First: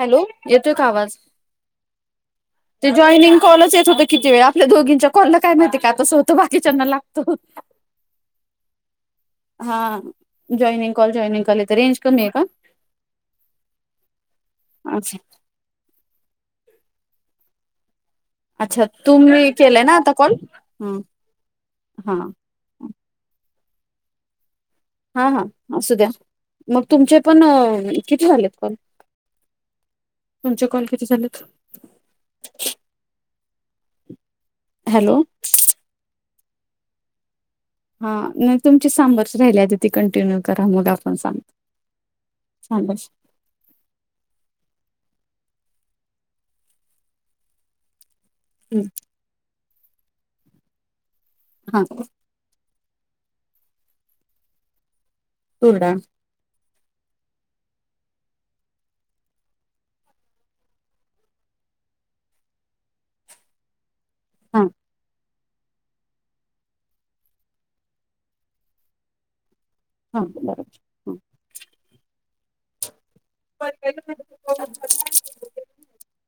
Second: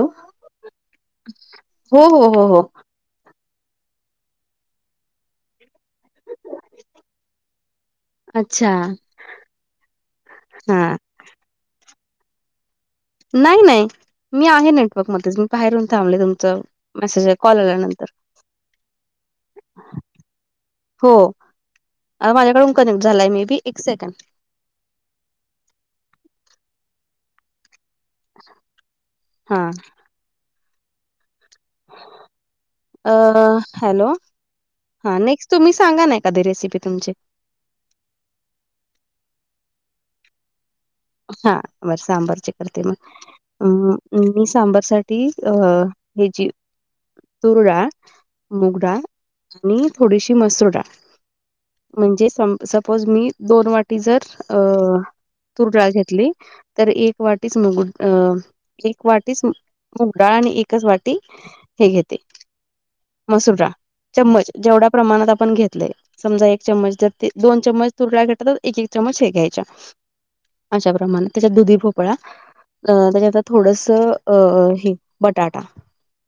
Hello, येतोय का आवाज? हो हो हो हो जॉईनिंग कॉलच येत होत किती वेळा आपल्या दोघींच्या कॉलला काय माहिती का तसं होतं बाकीच्यांना लागतो. अच्छा. हा, हा जॉईनिंग कॉल जॉइनिंग कॉल येत. रेंज कमी आहे का? नाही नाही, मी आहे नेटवर्क अच्छा मध्येच. बाहेरन येऊन थांबले. तुमचं मेसेज कॉल आल्यानंतर‌. अच्छा. तुम्ही केलंय ना, आता कॉल ह हो हा, आता माझ्याकडून कनेक्ट झाला मे बी एक सेकंद हा हा, असू द्या. मग तुमचे पण किती झालेत कॉल? हा तुमचे कॉल किती झालेत? अ हॅलो, हा हॅलो नेक्स्ट तुम्ही सांगा ना, एखादी रेसिपी तुमची. हा नाही तुमची सांबरच राहिली आधी ती कंटिन्यू करा मग आपण सांग हा मग सांबारची करते मग सांबार अं, मी सांबरसाठी अ हि जी तुर दाळ मुग दाळ आणि थोडीशी मसुर दाळ हा म्हणजे सम सपोज मी दोन वाटी जर तुरडाळ घेतली. तर एक वाटीच मुग अ एक वाटीच मुग दाळ आणि एकच वाटी हे घेते मसुर दाळ चम्मच हा जेवढ्या प्रमाणात आपण घेतलंय. समजा एक चमच जर ते दोन चमच तुर दाळ घेत तर एक एक चमच हे घ्यायच्या. हा, बर. च्या प्रमाणात त्याच्यात दुधी भोपळा अ त्याच्यात थोडंस अ हे बटाटा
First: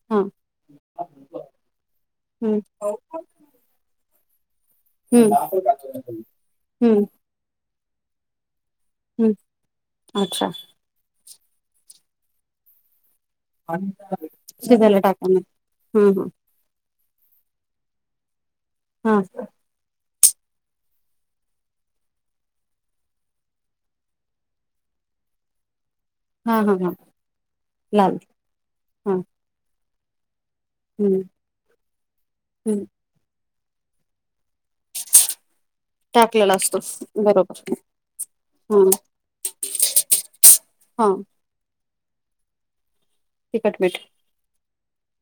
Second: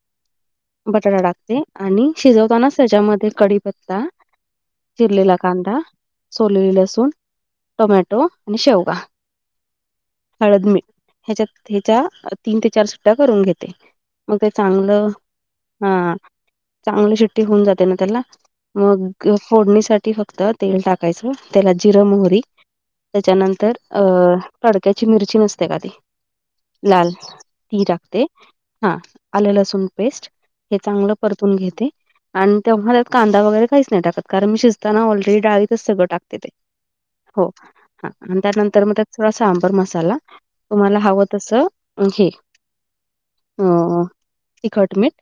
हा बटाटा टाकते आणि शिजवताना हा त्याच्यामध्ये कडीपत्ता हम्म चिरलेला कांदा, सोलेली हम्म लसूण, टोमॅटो आणि शेव हम् हळद, मीठ ह्याच्यात ह्याच्या तीन ते चार सुट्ट्या करून घे शिजायला टाकून [unintelligible] हा चांगली शिट्टी होऊन जाते ना त्याला मग हा फोडणीसाठी फक्त तेल टाकायचं त्याला जिरं, मोहरी त्याच्यानंतर अ तडक्याची मिरची नसते का ती हा हा हा लाल ती लाल टाकते हा आलं लसूण पेस्ट हे चांगलं हम्म परतून घेते आणि हम्म तेव्हा त्यात कांदागैरे काहीच नाही टाकत कारण मी शिजताना ऑलरेडी डाळीत सगळ टाकते ते टाकलेला असतो हो बरोबर हा आणि हा त्यानंतर मग त्यात थोडा सांबर मसाला तुम्हाला हा हव तस हे अ तिखट मीठ तिखट मिठ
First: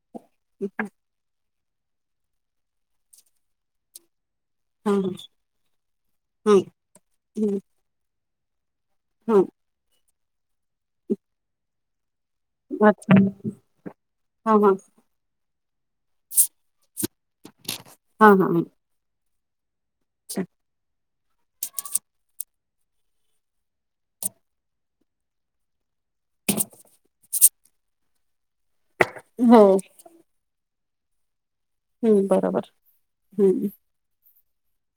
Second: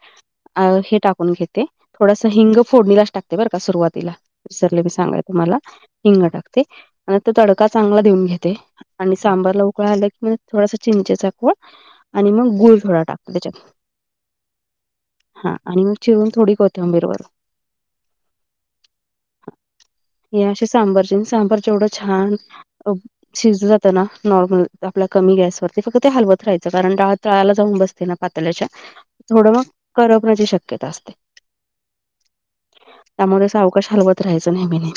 हे टाक न घेते थोडास हिंग फोडणीलाच टाकते बरं का सुरुवातीला विसरले मी हा हा सांगायच तुम्हाला हिंग हम्म टाकते आणि तो हम्म तडका चांगला देऊन घेते. आणि हा सांबरला उकळा आला की मग थोडासा चिंचेचा कोळ आणि मग गुळ थोडा अच्छा टाकला त्याच्यात, हा हा आणि आणि चिरून थोडी कोथिंबीर वरून. हा हा ह हे असे सांबारचे आणि सांबार जेवढं छान शिजल जा त ना नॉर्मल आपल्या कमी गॅसवरती फक्त ते हलवत राहायचं कारण डाळ तळाला जाऊन बसते ना पातिल्याच्या थोडं हो करपण्याची शक्यता असते. हम्म बरोबर त्यामुळे हम्म सावकाश हलवत राहायचं नेहमीने.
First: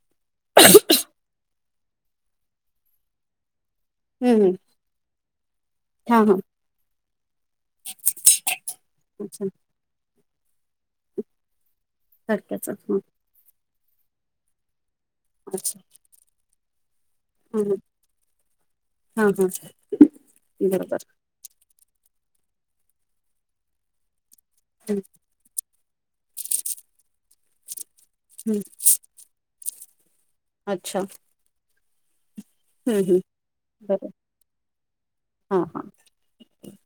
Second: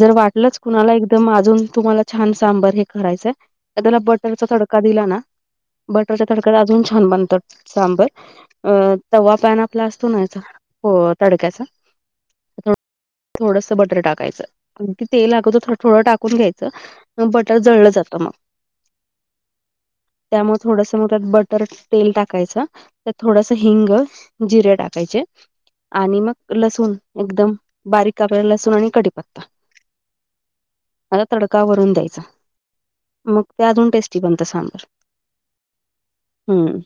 जर वाटलंच कुणाला एकदम अजून तुम्हाला छान सांबर हे करायचंय त्याला बटरचा हम्म तडका दिला ना हा बटरच्या हा तडका्या अजून छान बनत सांबर तवा अच्छा पॅन आपला असतो ना याचा हो तडक्याचा तडक्याचा, थोडस बटर टाकायचं अगदी तेल अगोदर अच्छा थोडं टाकून घ्यायचं ब टर हम्म जळलं जात मग हा हा हा त्यामुळे थोडस बरोबर मग त्यात बटर तेल टाकायच त्यात थोडस हिंग जिरे हम्म टाकायचे. आणि मग लसूण एकदम बारीक कापलेला हम्म लसूण आणि मग कढीपत्ता. अच्छा आता तडकावरून द्यायचा हम्म हम्म मग ते अजून बरोबर टेस्टी बनत सांबर हा हा हम्म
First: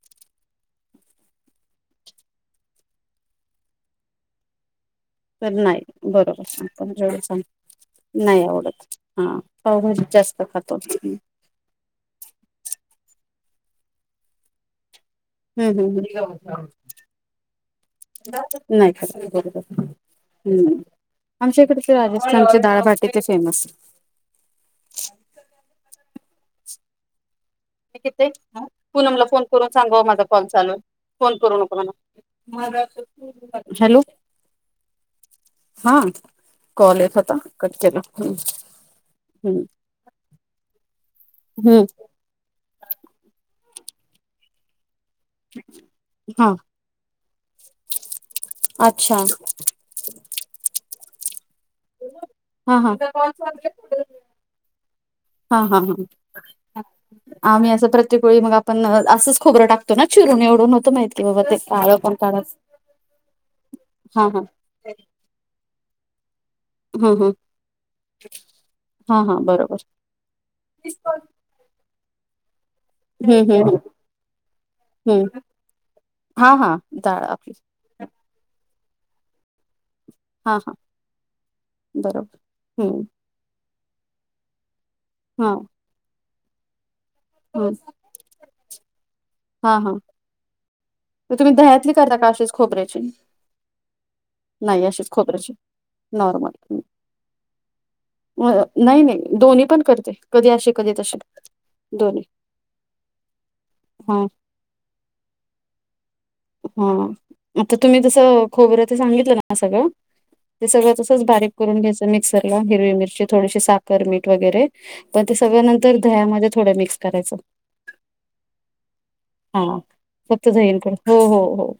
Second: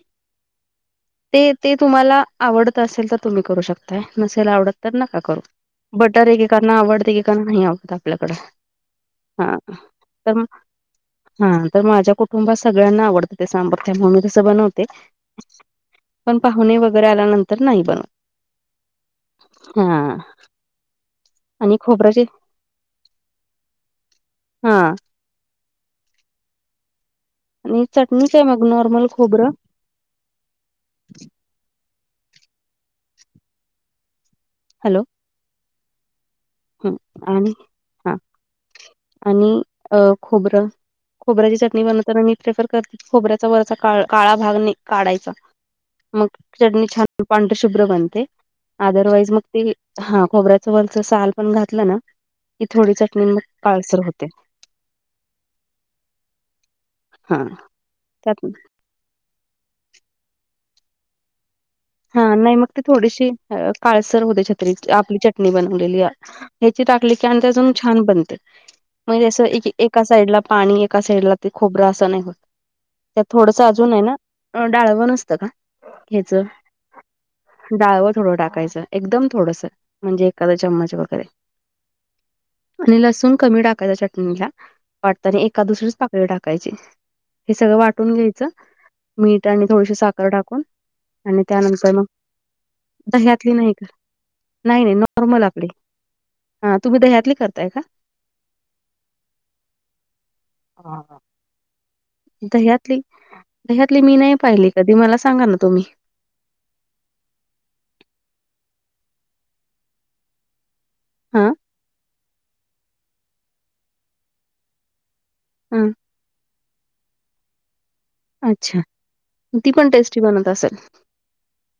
ते ते तुम्हाला आवडत असेल तर तुम्ही करू शकताय नसेला आवडत तर नका करू तर नाही बटर एकेकांना आवडते बरोबर एकेकांना नाही आवडत [unintelligible] आपल्याकडे नाही आवडत हा. पावभाजी च तर जास्त खातो आम्ही. हा तर माझ्या कुटुंबात सगळ्यांना आवडतं ते त्याच्यामुळे मी तसं बनवते. हम्म हम्म पण हम्म पाहुणे वगैरे आल्यानंतर नाही बनत. नाही का बरोबर. हम्म आमच्या आणि इकडे तर खोबऱ्याची राजस्थानचे डाळभाटी ते फेमस. हा आणि किथ चटणी काय मग नॉर्मल पूनमला फोन खोबरं करून सांगा माझा कॉल चालू फोन करू नको म्हणा माझा हॅलो हॅलो हा हं कॉल येत होता आणि कट केला हा ह आणि हम्म अ खोबरं खोबऱ्याची चटणी बनवताना म प्रेफर करते खोबऱ्याचा वराचा का काळा भाग नाही काढायचा. मग हा चटणी छान पांढ शुभ्र बनते अच्छा अदरवाईज मग ते खोबऱ्याच वरचसाल पण घातलं ना की हा थोडी हा चटणी मग काळसर होते. हा, हा, हा ह--आम्ही असं प्रत्येक वेळी त्यात मग आपण असंच खोबरं टाकतो. ना चिरून एवढून होतं माहितीय बाबा तेळ हा नाही मग ते थोडीशी काळसर हा हा होते छत्री आपली चटणी बनवलेली ह्याची हा टाकली की हा आणि ते अजून छान बनते हा म्हणजे हा जस बरोबर एका साईड ला पाणी एका साइड ला ते खोबरं असं नाही होत त्यात हम्म थोडस हम्म अजून आहे ना डाळवं नसतं का ह्याच जाडा डाळं थोडं टाकायचं एकदम थोडंसं म्हणजे एखादा हां, हां, चममच वगैरे बरोबर. आणि हं, लसूण कमी टाकायच चटणीला वाटताना हां, एका दुसरीच पाकळी टाकायची हे हं, सगळं वाटून घ्यायचं मीठ हां, आणि, हां. साखर टाकून मग तुम्ही त्यानंतर दह्यातली मग करता का अशीच खोबऱ्याची? दह्यातली नाही. नाही नाही अशीच नॉर्मल खोबऱ्याची आपले नॉर्मल. हा हं. तुम्ही दह्यातली करताय का अ नाही नाही दोन्ही पण करते कधी असे कधी हा हा. तसे दह्यातली दह्यातली मी हां, नाही पाहिली कधी मला सांगा ना तुम्ही हा आता तुम्ही तस खोबरच सांगितलं ना सगळं ते सगळ त हा तेचबारीक करून घ्यायच मिक्सर ला हिरवी मिरची थोडीशी साखर मीठ वगैरे पण ते सगळं हा नंतर ह्यामध्ये थोड मिक्स करायचं अच्छा ती हां. पण टेस्टी बनत फक्त दही असेल आणि थोडं हो, हो, हो,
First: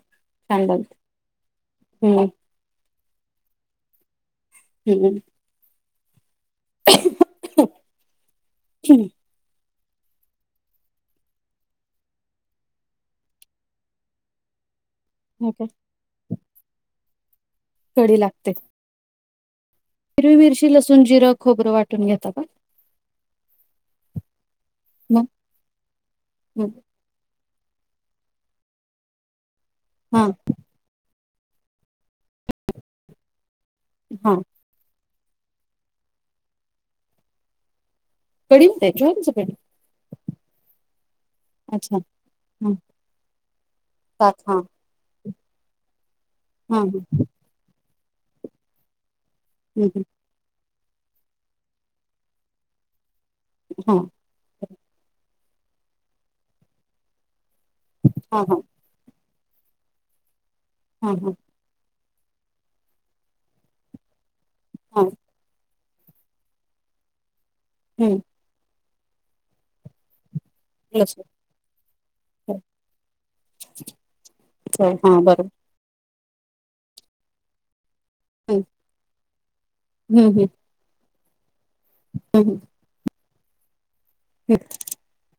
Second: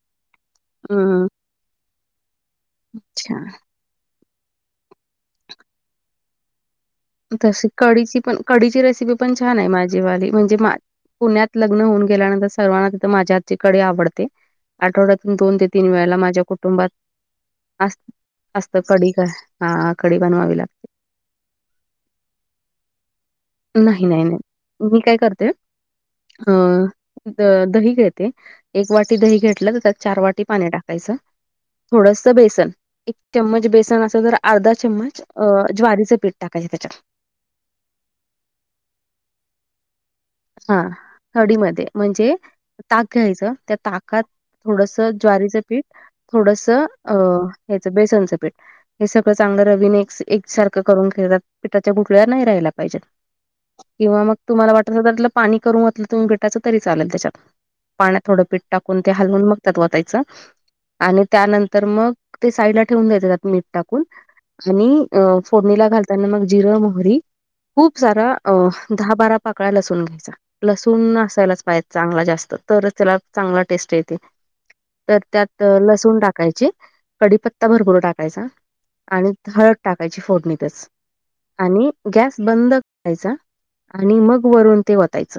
छां् अच्छा हम् तशी कढची पण कढीची रेसिपी पण छान आहे माझीवाली म्हणजे मा पुण्यात लग्न होऊन गेल्यानंतर सर्वांना तिथे माझ्या आजची कडी आवडते आठवड्या दोन ओके. ते तीन वेळाला माझ्या कुटुंबात कढी असत कडी का हा कढी हिर बनवावी मिरची, लागते लसूण, जिरं, खोबरं, वाटून घेता का नाही, नाही, नाही, मी काय मग करते अ दही घेते एक वाटी दही घेतलं त्यात चार हा वाटी पाणी टाक थोडस बेसन एक चम्मच बेसन अस हा तर अर्धा चम्मच अ ज्वारीचं पीठ टाकायचं त्याच्या कडी होठायची आमचं कडे हा कडीमध्ये म्हणजे हा ताक घ्यायचं त्या ताकात ताक हा थोडस ज्वारीचं पीठ थोडस हा हा अ हच बेसनचं पीठ हे सगळं चांगलं रविने हा एकसारखं करून खेळतात पिठाच्या गुठल्यावर नाही राहाला पाहिजेत हा किंवा मग तुम्हाला वाट आपलं पाणी करून घलं तुम्ही बेटाचं तरी चालेल त्याच्यात पाण्यात थोडं पिट हा टाक ते हलवून मग वतायचं हा आणि हा त्यानंतर मग ते साईडला ठेवून द्यायच त्यात मीठ टाकून, हा आणि फोडणीला घाल त्यांना मग जिरं मोहरी खूप सारा अं धा बारा पाकळ्या लसून घ्यायचा लसूण असायलाच पाहिज चांगला जास्त तरच त्याला चांगला टेस्ट येते. अच्छा हा बरं. अं लसूण टाकायचे कडीपत्ता भरपूर टाकायचा हं, आणि हळद टाकायची हं, हं, फोडणीतच आणि गॅस हं, हं, बंद करायचा आणि मग हं. वरून ते वतायच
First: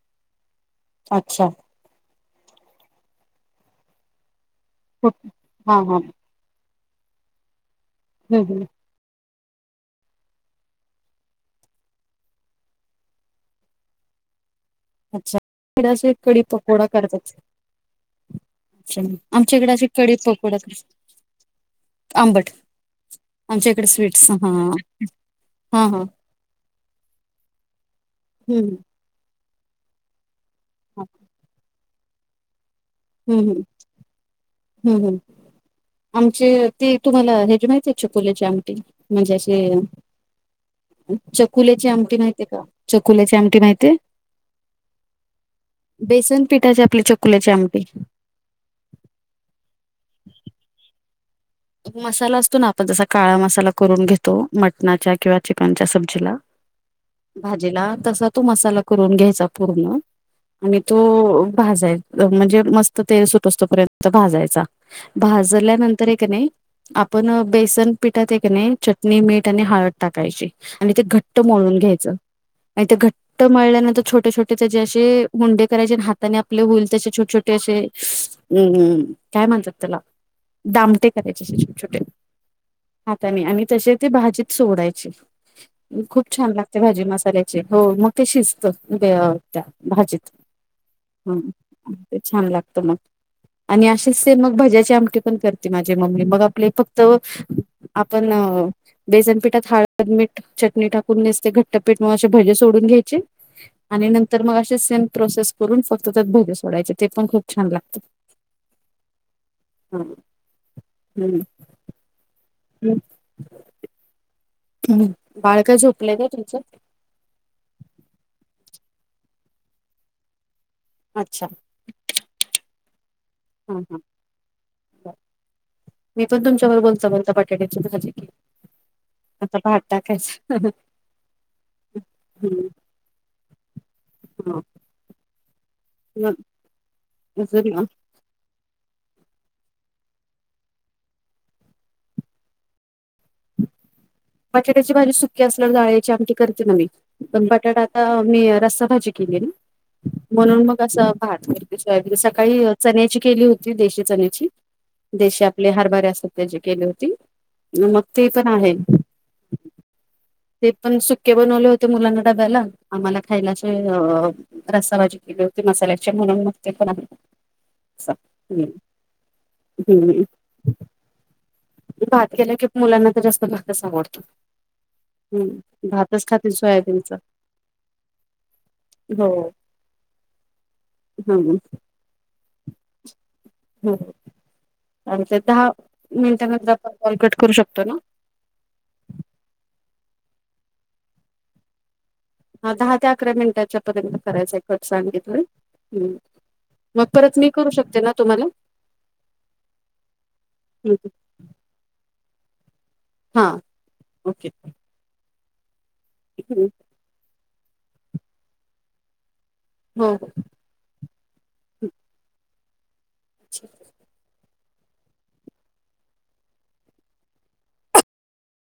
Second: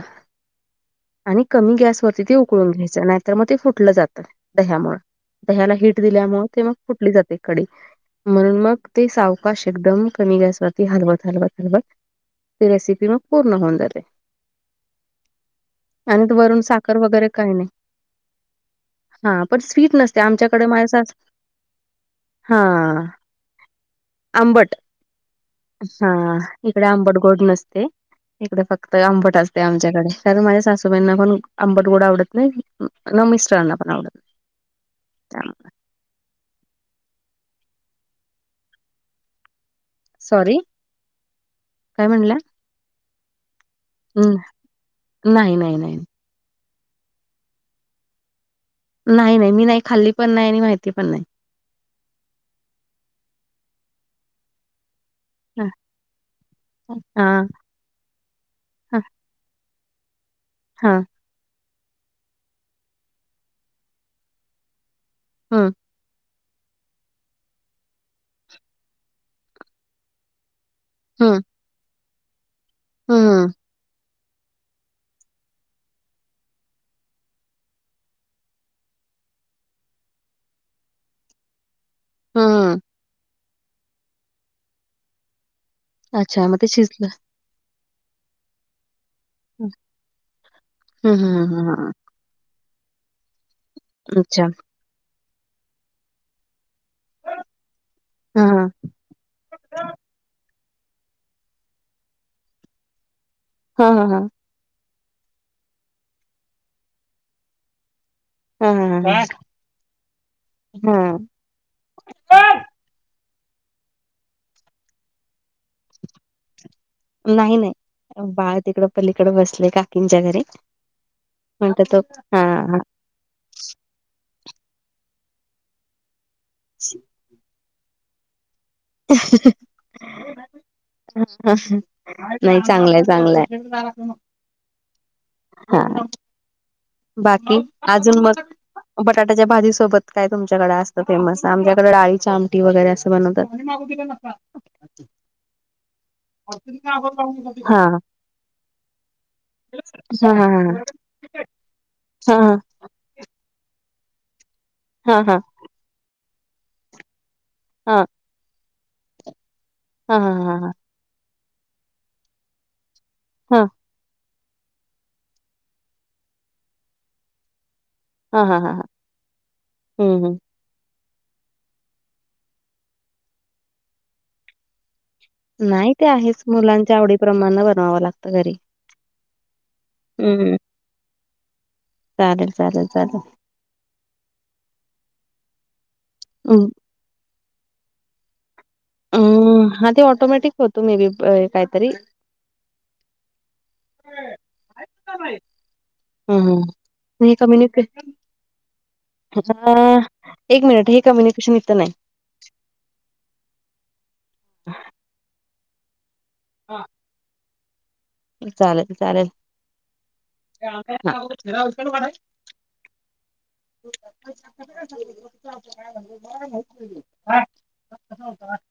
आणि अच्छा कमी गॅस वरती ते उ कळून घ्यायचं नाहीतर मग ते फुटलं जातं दह्यामुळे दह्याला हा हा हीट दिल्यामुळे ते मग फुटली जाते कडी म्हणून मग ती सावकाश एकदम कमी गॅसवरती हलवत हलवत हलवत ते रेसिपी मग पूर्ण होऊन जात ते. अच्छा इकडं असं कडी वरून पकोडा साखर वगैरे कारत्यात. काही नाही अच्छा हा पण आमच्या इकडे अशी स्वीट कडी नसते पकोडा आमच्याकडे माझ्या सास आंबट हा आमच्या इकडे स्वीट्स हां. आंबट हा इकडे आंबट गोड नसते, इकडे हम्म फक् त आंबट असते आमच्याकडे कारण माझ्या सासूबाईंना पण आंबट गोड आवडत न्हाय. न मिस्टरांना पण आवडत हम् हम्. त्यामुळे आमची ती तुम्हाला हेजी माहितीय चकुलेची आमटी म्हणजे अशी सॉरी चकुल्याची काय आमटी माहतीय का? चकुल्याची आमटी माहतीये? हम् नाय नाय नाय. बेसन पिठाचे आपली चकुल्याची आमटी. नाही नाही मी नाही खाल्ली पण नाही आणि माहिती पण नाही. मसाला असतो ना आपण जसा काळा मसाला करून घेतो मटणाच्या किंवा हां, चिकनच्या सब्जीला हां, भाजीला तसा तो मसाला हां, करून घ्यायचा पूर्ण आणि हां. तो भाजाय म्हणजे मस्त तेल सुटोस्तपर्यंत भाजायचा हं, भाजल्यानंतरय कणाय आपण बेसन पिठातय कणाय चटणी मीठ आणि हळद टाकायची. आणि ते घट्ट हं, मळून घ्यायचं आणि ते घट्ट हं, मळल्यानंतर छोटे छोटे तेचेअसे हुंडे करायचे हाताने आपले होईल तसे छोटे छोटे असे अम्म्म काय म्हणतात त्याला दामटे असे छोटे छोटे हं. हाताने आणि तसे ते भाजीत सोडायचे. खूप अच्छा छान मग ते लागते भाजी शिजलं. मसाल्याची हो मग ते शिजतं म ते त्या हं, भाजीत हं. छान लागतं मग आणि असेच हं. सेम अच्छा. मग भज्याची आमटी पण करते माझी मम्मी मग आपले प ते आपण हां, अं हां. बेसनपीठात हळद मीठ चटणी टाक नीसते घट्टपीठ म असे भजे सोडून घ्यायचे हां, हां, आणि हां. नंतर मग असे सेम प्रोसेस करून फक्त त्यात भजे सोडायचे ते पण खूप छान लागतं. हम्म हम्म. हम्म. हम्म बाळ काय झोपलय का तुमचं? नाही नाही बाळ तिकडं पलीकडं बसलय काकींच्या घरी. अच्छा. [unintelligible] हा. ह ह मी पण तुमच्याबर बोलता बोलता पाट ते की चुकीच च आहे की. नाही चांगलंय चांगलंय. ह. हम. हा. बाकी? अजून मग? बटाट्याच्या भाजीसोबत काय तुमच्याकडे असतं फेमस आमच्याकडं डाळीच्या आमटी वगैरे असं बनवतात. आणि मागू दिल न का. बटाट्याची भाजी सुकी असल्यावर डाळीची आमटी करते ना मी. पण बटाटा हां. आता मी रस्साभाजी केली ना. हा हा म्हणून मग हा असं भात करते. सकाळी मी चण्याची केली होती देशी चण्याची. हा हा देशी आपले हरभरे असतात त्याची केली होती. मग हा ते पण आहे. हा हा हा ते हा पण सुके बनवले होते मुलांना डब्याला. आम्हाला खायला हा चे अ रसाभजी केली होती मसाल्याचे म्हणून मग ते पण आहे. अस हा हा हा हा हम्म हम्म. हम् भात केलं की, मुलांना तर जास्त भातच आवडतो. हम्म नाही ते भातच आहेच. खातील मुलांच्या आवडी सोयाबीनचा प्रमाण बनवावं लागतं घरी. हो. हम्म. हा. चालेल चालेल चालेल. हा. आमचे दहा मिनिटांनंतर आपण कॉल कट करू शकतो ना. अं हं ते ऑटोमॅटिक होतो मे बी काहीतरी. हा दहा ते अकरा मिनटांच्या पर्यंत करायचं आहे कट सांगितलंय. हुं. हम्म मग परत मी करू शकते ना तुम्हाला? अं हा एक मिनिट हे कम्युनिकेशन इथ नाही. हा ओके. इकडे चालेल चालेल. हो. [unintelligible] अच्छा. [unintelligible] मला काय माहितच नाही. हा.